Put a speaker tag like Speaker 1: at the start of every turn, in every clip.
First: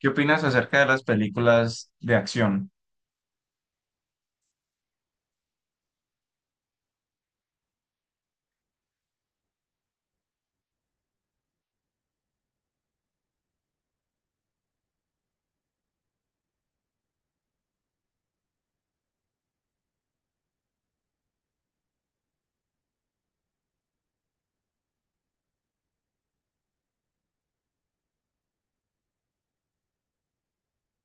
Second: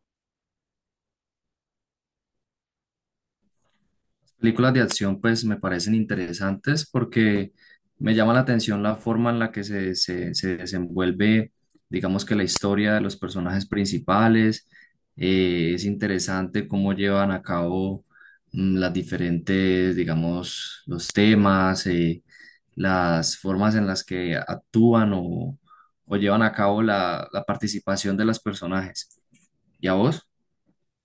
Speaker 1: ¿Qué opinas acerca de las películas de acción?
Speaker 2: Películas de acción pues me parecen interesantes porque me llama la atención la forma en la que se desenvuelve, digamos que la historia de los personajes principales. Es interesante cómo llevan a cabo las diferentes, digamos, los temas, las formas en las que actúan o llevan a cabo la participación de los personajes. ¿Y a vos?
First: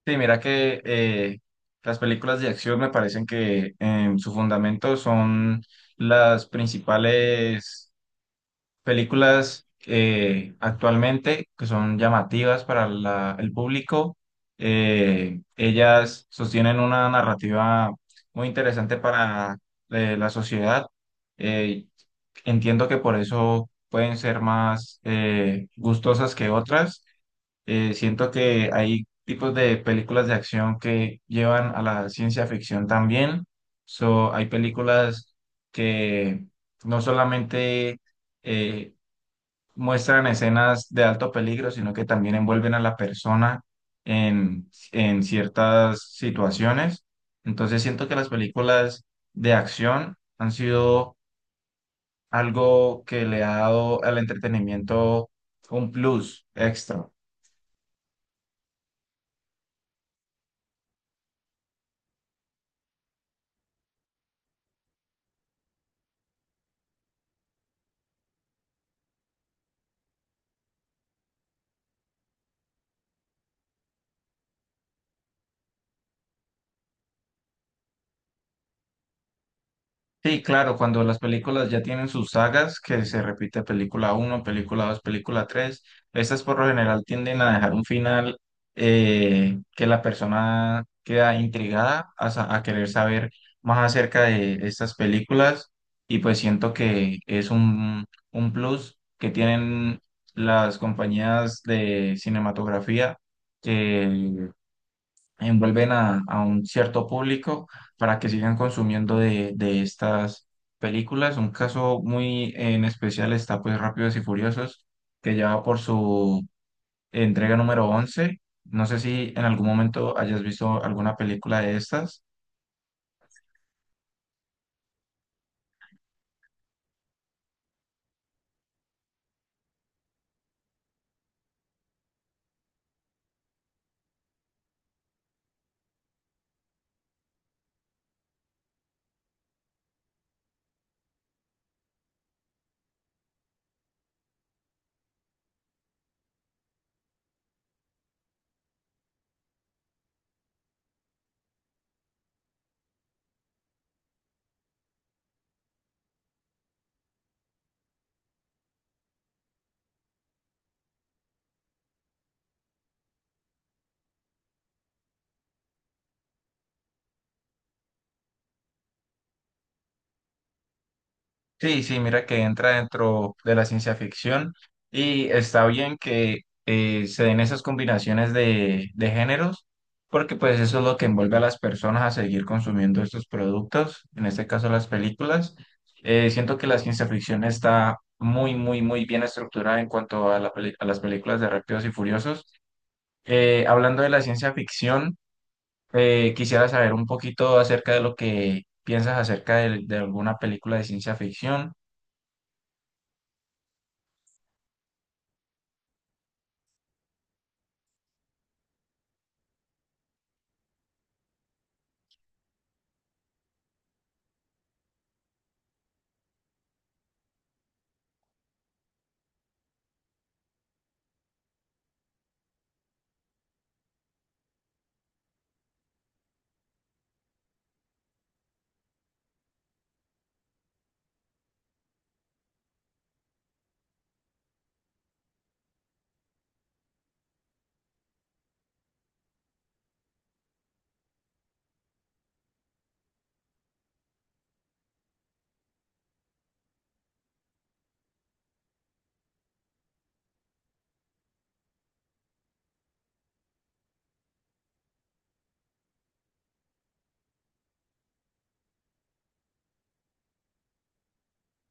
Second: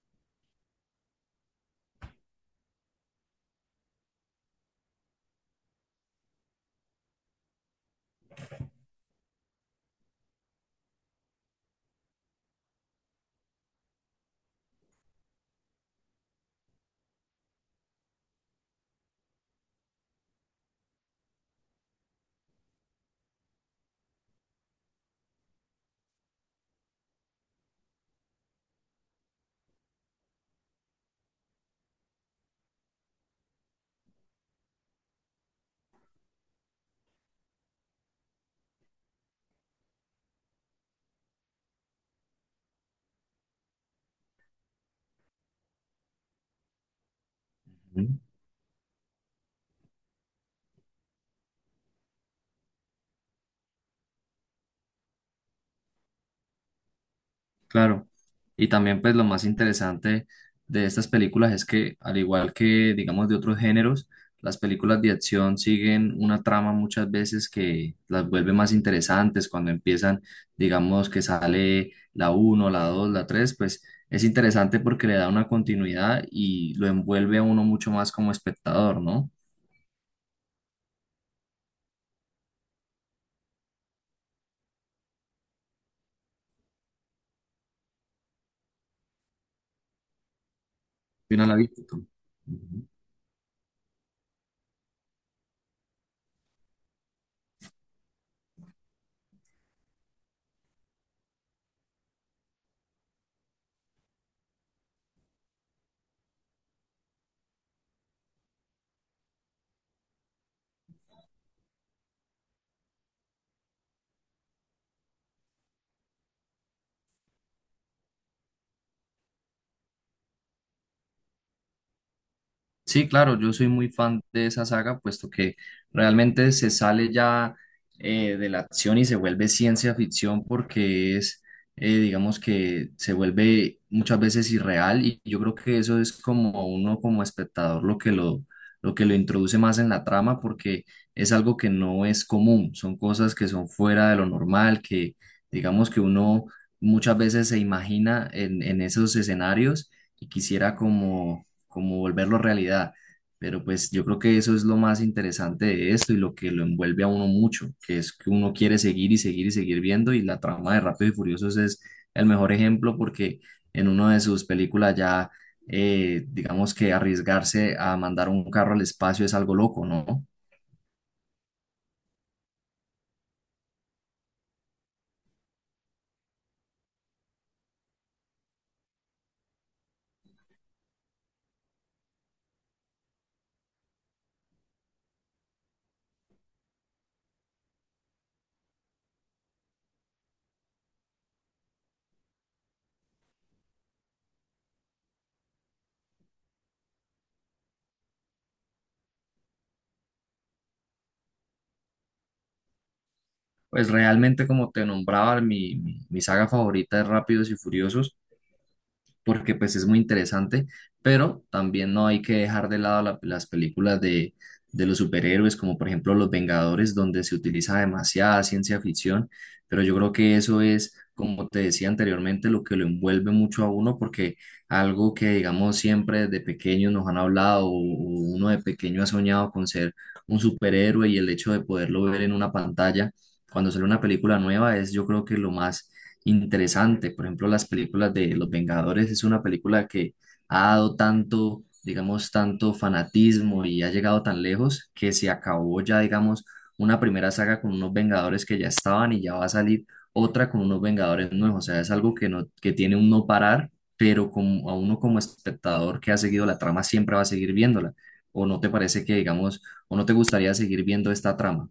Speaker 1: Sí, mira que las películas de acción me parecen que en su fundamento son las principales películas actualmente que son llamativas para el público. Ellas sostienen una narrativa muy interesante para la sociedad. Eh, Entiendo que por eso pueden ser más gustosas que otras. Siento que hay tipos de películas de acción que llevan a la ciencia ficción también. So, hay películas que no solamente eh, muestran escenas de alto peligro, sino que también envuelven a la persona en ciertas situaciones. Entonces, siento que las películas de acción han sido algo que le ha dado al entretenimiento un plus extra.
Speaker 2: Claro, y también pues lo más interesante de estas películas es que, al igual que digamos de otros géneros, las películas de acción siguen una trama muchas veces que las vuelve más interesantes cuando empiezan. Digamos que sale la uno, la 2, la 3, pues es interesante porque le da una continuidad y lo envuelve a uno mucho más como espectador, ¿no?
Speaker 1: Sí, claro, cuando las películas ya tienen sus sagas, que se repite película uno, película 2, película 3, estas por lo general tienden a dejar un final que la persona queda
Speaker 2: ¿Qué opinas, David?
Speaker 1: intrigada a querer
Speaker 2: Ujú.
Speaker 1: saber más acerca de estas películas, y pues siento que es un plus que tienen las compañías de cinematografía, envuelven a un cierto público para que sigan consumiendo de estas películas. Un caso muy en especial está pues Rápidos y Furiosos, que ya va por su entrega número 11. No sé si en algún momento hayas visto alguna película de estas.
Speaker 2: Sí, claro, yo soy muy fan de esa saga, puesto que realmente se sale ya de la acción y se vuelve ciencia ficción porque es, digamos que se vuelve muchas veces irreal, y yo creo que eso es como uno como espectador lo que lo introduce más en la trama, porque es algo que no es común, son cosas que son fuera de lo normal, que digamos que uno muchas veces se imagina en, esos escenarios y quisiera como volverlo realidad. Pero pues yo creo que eso es lo más interesante de esto y lo que lo envuelve a uno mucho, que es que uno quiere seguir y seguir y seguir viendo, y la trama de Rápido y Furiosos es el mejor ejemplo porque en una de sus películas ya, digamos, que arriesgarse a mandar un carro al espacio es algo loco, ¿no?
Speaker 1: Sí, sí, mira que entra dentro de la ciencia ficción y está bien que se den esas combinaciones de géneros, porque pues eso es lo que envuelve a las personas a seguir consumiendo estos productos, en este caso las películas. Siento que la ciencia ficción está muy, muy, muy bien estructurada en cuanto a, a las películas de Rápidos y Furiosos. Hablando de la ciencia ficción, quisiera saber un poquito acerca de lo que piensas acerca de alguna película de ciencia ficción.
Speaker 2: Pues realmente, como te nombraba, mi saga favorita es Rápidos y Furiosos, porque pues es muy interesante, pero también no hay que dejar de lado las películas de, los superhéroes, como por ejemplo Los Vengadores, donde se utiliza demasiada ciencia ficción. Pero yo creo que eso es, como te decía anteriormente, lo que lo envuelve mucho a uno, porque algo que digamos siempre desde pequeño nos han hablado, o uno de pequeño ha soñado con ser un superhéroe, y el hecho de poderlo ver en una pantalla cuando sale una película nueva es, yo creo, que lo más interesante. Por ejemplo, las películas de Los Vengadores es una película que ha dado tanto, digamos, tanto fanatismo y ha llegado tan lejos, que se acabó ya, digamos, una primera saga con unos Vengadores que ya estaban, y ya va a salir otra con unos Vengadores nuevos. O sea, es algo que no, que tiene un no parar, pero como a uno como espectador que ha seguido la trama, siempre va a seguir viéndola. ¿O no te parece que, digamos, o no te gustaría seguir viendo esta trama?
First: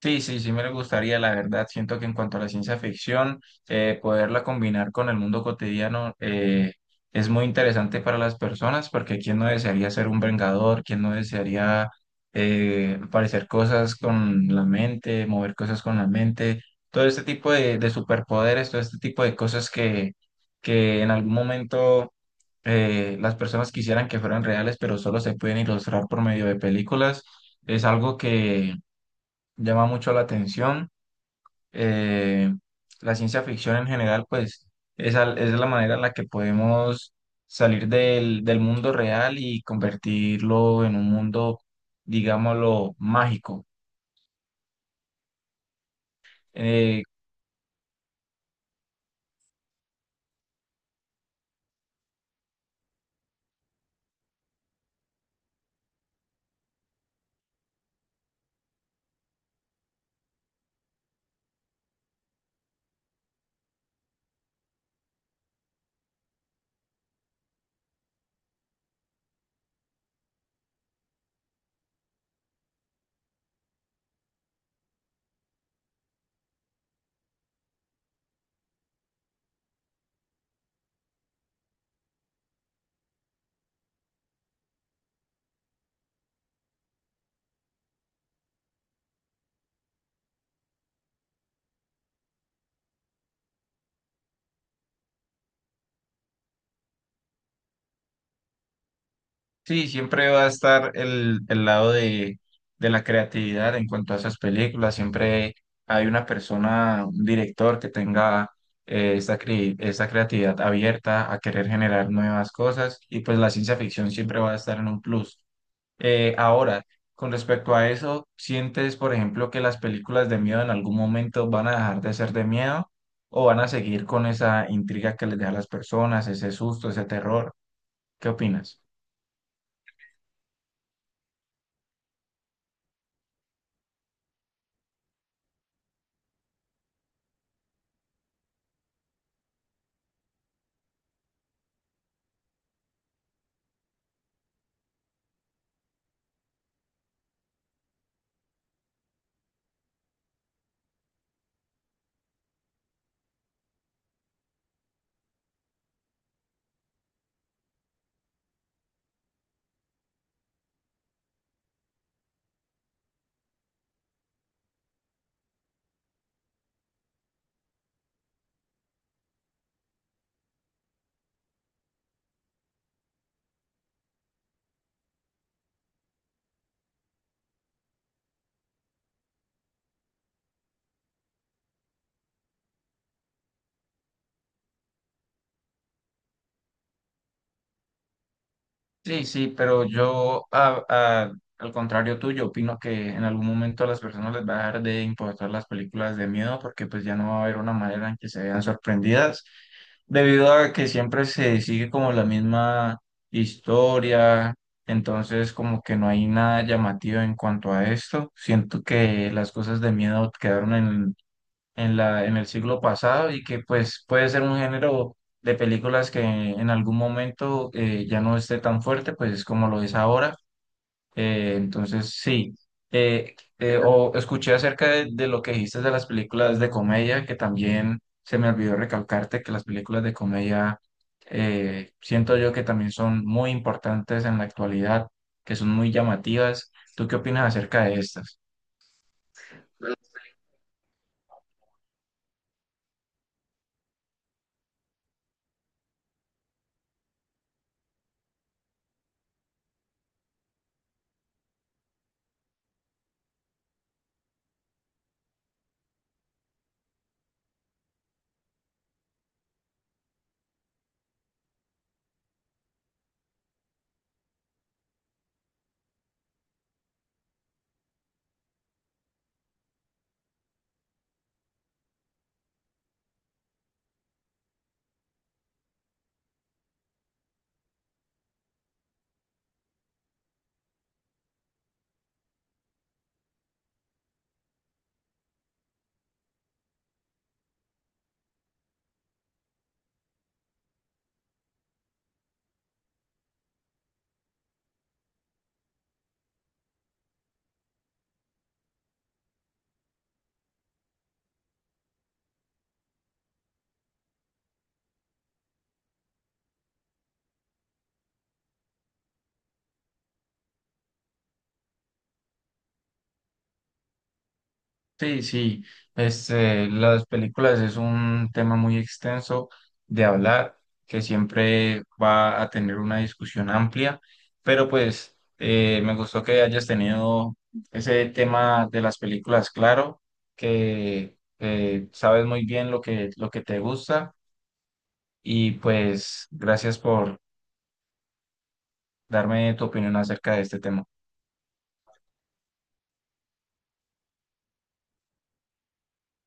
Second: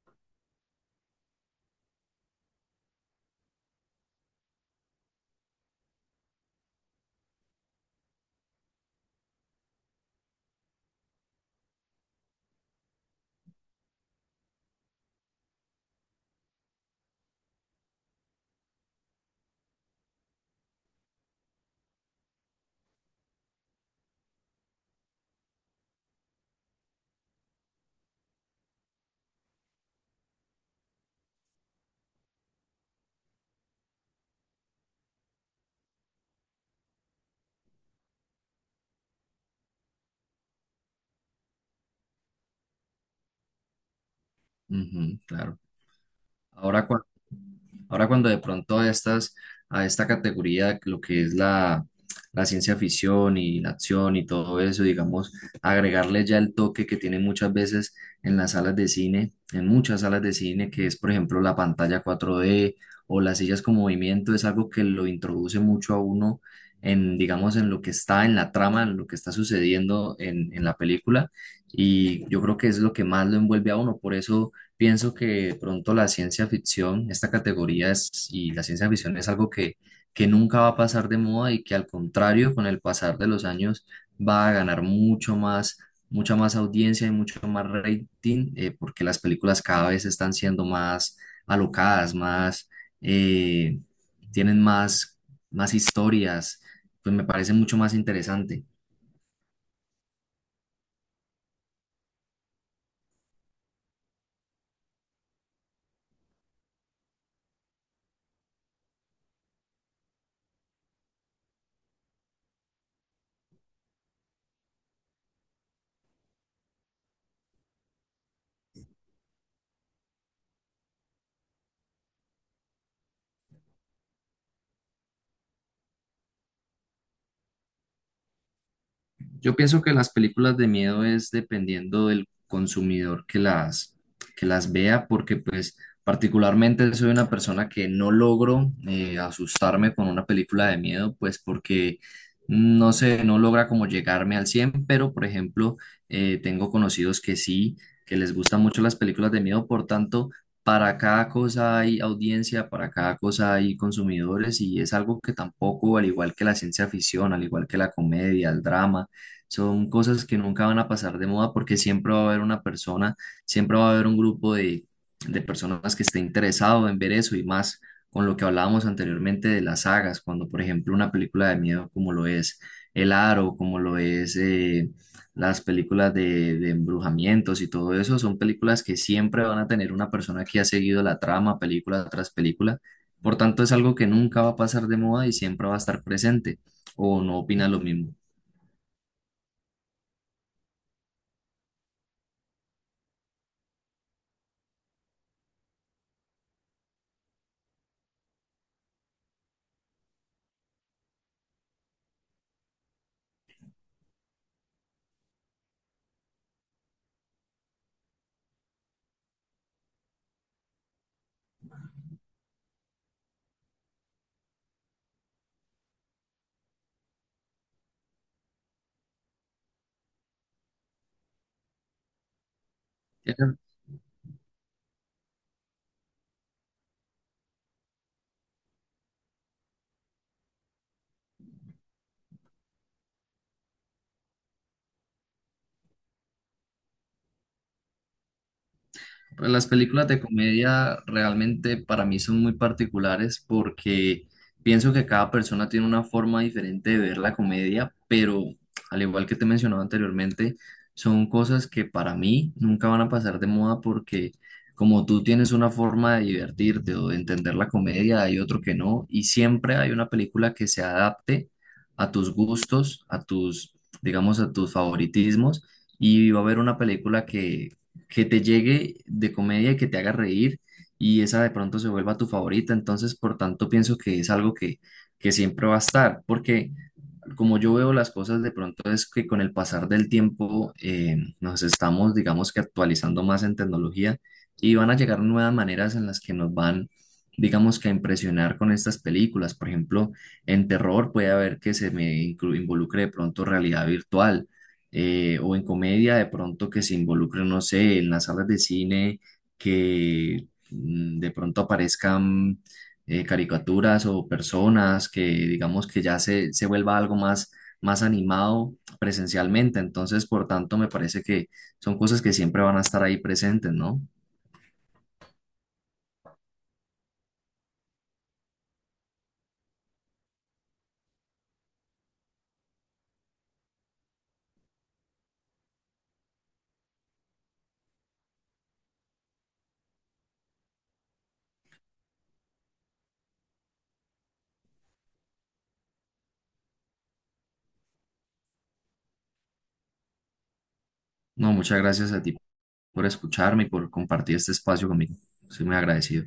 Speaker 1: Sí, sí, sí me gustaría, la verdad. Siento que en cuanto a la ciencia ficción, poderla combinar con el mundo cotidiano es muy interesante para las personas, porque quién no desearía ser un vengador, quién no desearía parecer cosas con la mente, mover cosas con la mente, todo este tipo de superpoderes, todo este tipo de cosas que en algún momento las personas quisieran que fueran reales, pero solo se pueden ilustrar por medio de películas. Es algo que llama mucho la atención. Eh, la ciencia ficción en general, pues, es, es la manera en la que podemos salir del mundo real y convertirlo en un mundo, digámoslo, mágico.
Speaker 2: Ujú, claro. Ahora,
Speaker 1: Eh,
Speaker 2: cuando, Ahora cuando de pronto a a esta categoría, lo que es la, ciencia ficción y la acción y todo eso, digamos, agregarle ya el toque que tiene muchas veces en las salas de cine, en muchas salas de cine, que es, por ejemplo, la pantalla 4D o las sillas con movimiento, es algo que lo introduce mucho a uno en, digamos, en lo que está en la trama, en lo que está sucediendo en, la película. Y yo creo que es lo que más lo envuelve a uno. Por eso pienso que, de pronto, la ciencia ficción, esta categoría es, y la ciencia ficción es algo que nunca va a pasar de moda y que, al contrario, con el pasar de los años, va a ganar mucho más, mucha más audiencia y mucho más rating, porque las películas cada vez están siendo más alocadas, más, eh, tienen más, historias, pues me parece mucho más interesante.
Speaker 1: Sí, siempre va a estar el lado de la creatividad en cuanto a esas películas. Siempre hay una persona, un director que tenga esta, esta creatividad abierta a querer generar nuevas cosas, y pues la ciencia ficción siempre va a estar en un plus. Ahora, con respecto a eso, ¿sientes, por ejemplo, que las películas de miedo en algún momento van a dejar de ser de miedo, o van a seguir con esa intriga que les deja a las personas, ese susto, ese terror? ¿Qué opinas?
Speaker 2: Yo pienso que las películas de miedo es dependiendo del consumidor que las vea, porque pues particularmente soy una persona que no logro asustarme con una película de miedo, pues porque no sé, no logra como llegarme al cien. Pero, por ejemplo, tengo conocidos que sí, que les gustan mucho las películas de miedo. Por tanto, para cada cosa hay audiencia, para cada cosa hay consumidores, y es algo que tampoco, al igual que la ciencia ficción, al igual que la comedia, el drama, son cosas que nunca van a pasar de moda, porque siempre va a haber una persona, siempre va a haber un grupo de, personas que esté interesado en ver eso. Y más con lo que hablábamos anteriormente de las sagas, cuando, por ejemplo, una película de miedo como lo es El Aro, como lo es, las películas de, embrujamientos y todo eso, son películas que siempre van a tener una persona que ha seguido la trama película tras película. Por tanto, es algo que nunca va a pasar de moda y siempre va a estar presente, o no opinas lo mismo.
Speaker 1: Sí, sí, pero yo, al contrario tuyo, opino que en algún momento a las personas les va a dejar de importar las películas de miedo, porque pues ya no va a haber una manera en que se vean sorprendidas, debido a que siempre se sigue como la misma historia, entonces como que no hay nada llamativo en cuanto a esto. Siento que las cosas de miedo quedaron en en el siglo pasado, y que pues puede ser un género de películas que en algún momento ya no esté tan fuerte, pues es como lo es ahora. Entonces, sí. O escuché acerca de lo que dijiste de las películas de comedia, que también se me olvidó recalcarte que las películas de comedia siento yo que también son muy importantes en la actualidad, que son muy llamativas. ¿Tú qué opinas acerca de estas?
Speaker 2: Pues las películas de comedia realmente para mí son muy particulares, porque pienso que cada persona tiene una forma diferente de ver la comedia, pero, al igual que te mencionaba anteriormente, son cosas que para mí nunca van a pasar de moda, porque como tú tienes una forma de divertirte o de entender la comedia, hay otro que no, y siempre hay una película que se adapte a tus gustos, a tus, digamos, a tus favoritismos, y va a haber una película que te llegue de comedia, que te haga reír, y esa de pronto se vuelva tu favorita. Entonces, por tanto, pienso que es algo que siempre va a estar, porque como yo veo las cosas de pronto, es que con el pasar del tiempo nos estamos, digamos, que actualizando más en tecnología, y van a llegar nuevas maneras en las que nos van, digamos, que a impresionar con estas películas. Por ejemplo, en terror puede haber que se me involucre de pronto realidad virtual, o en comedia de pronto que se involucre, no sé, en las salas de cine que de pronto aparezcan caricaturas o personas, que digamos que ya se vuelva algo más, animado presencialmente. Entonces, por tanto, me parece que son cosas que siempre van a estar ahí presentes, ¿no?
Speaker 1: Sí, sí, este, las películas es un tema muy extenso de hablar, que siempre va a tener una discusión amplia, pero pues me gustó que hayas tenido ese tema de las películas, claro, que sabes muy bien lo que te gusta, y pues gracias por darme tu opinión acerca de este tema.
Speaker 2: No, muchas gracias a ti por escucharme y por compartir este espacio conmigo. Soy muy agradecido.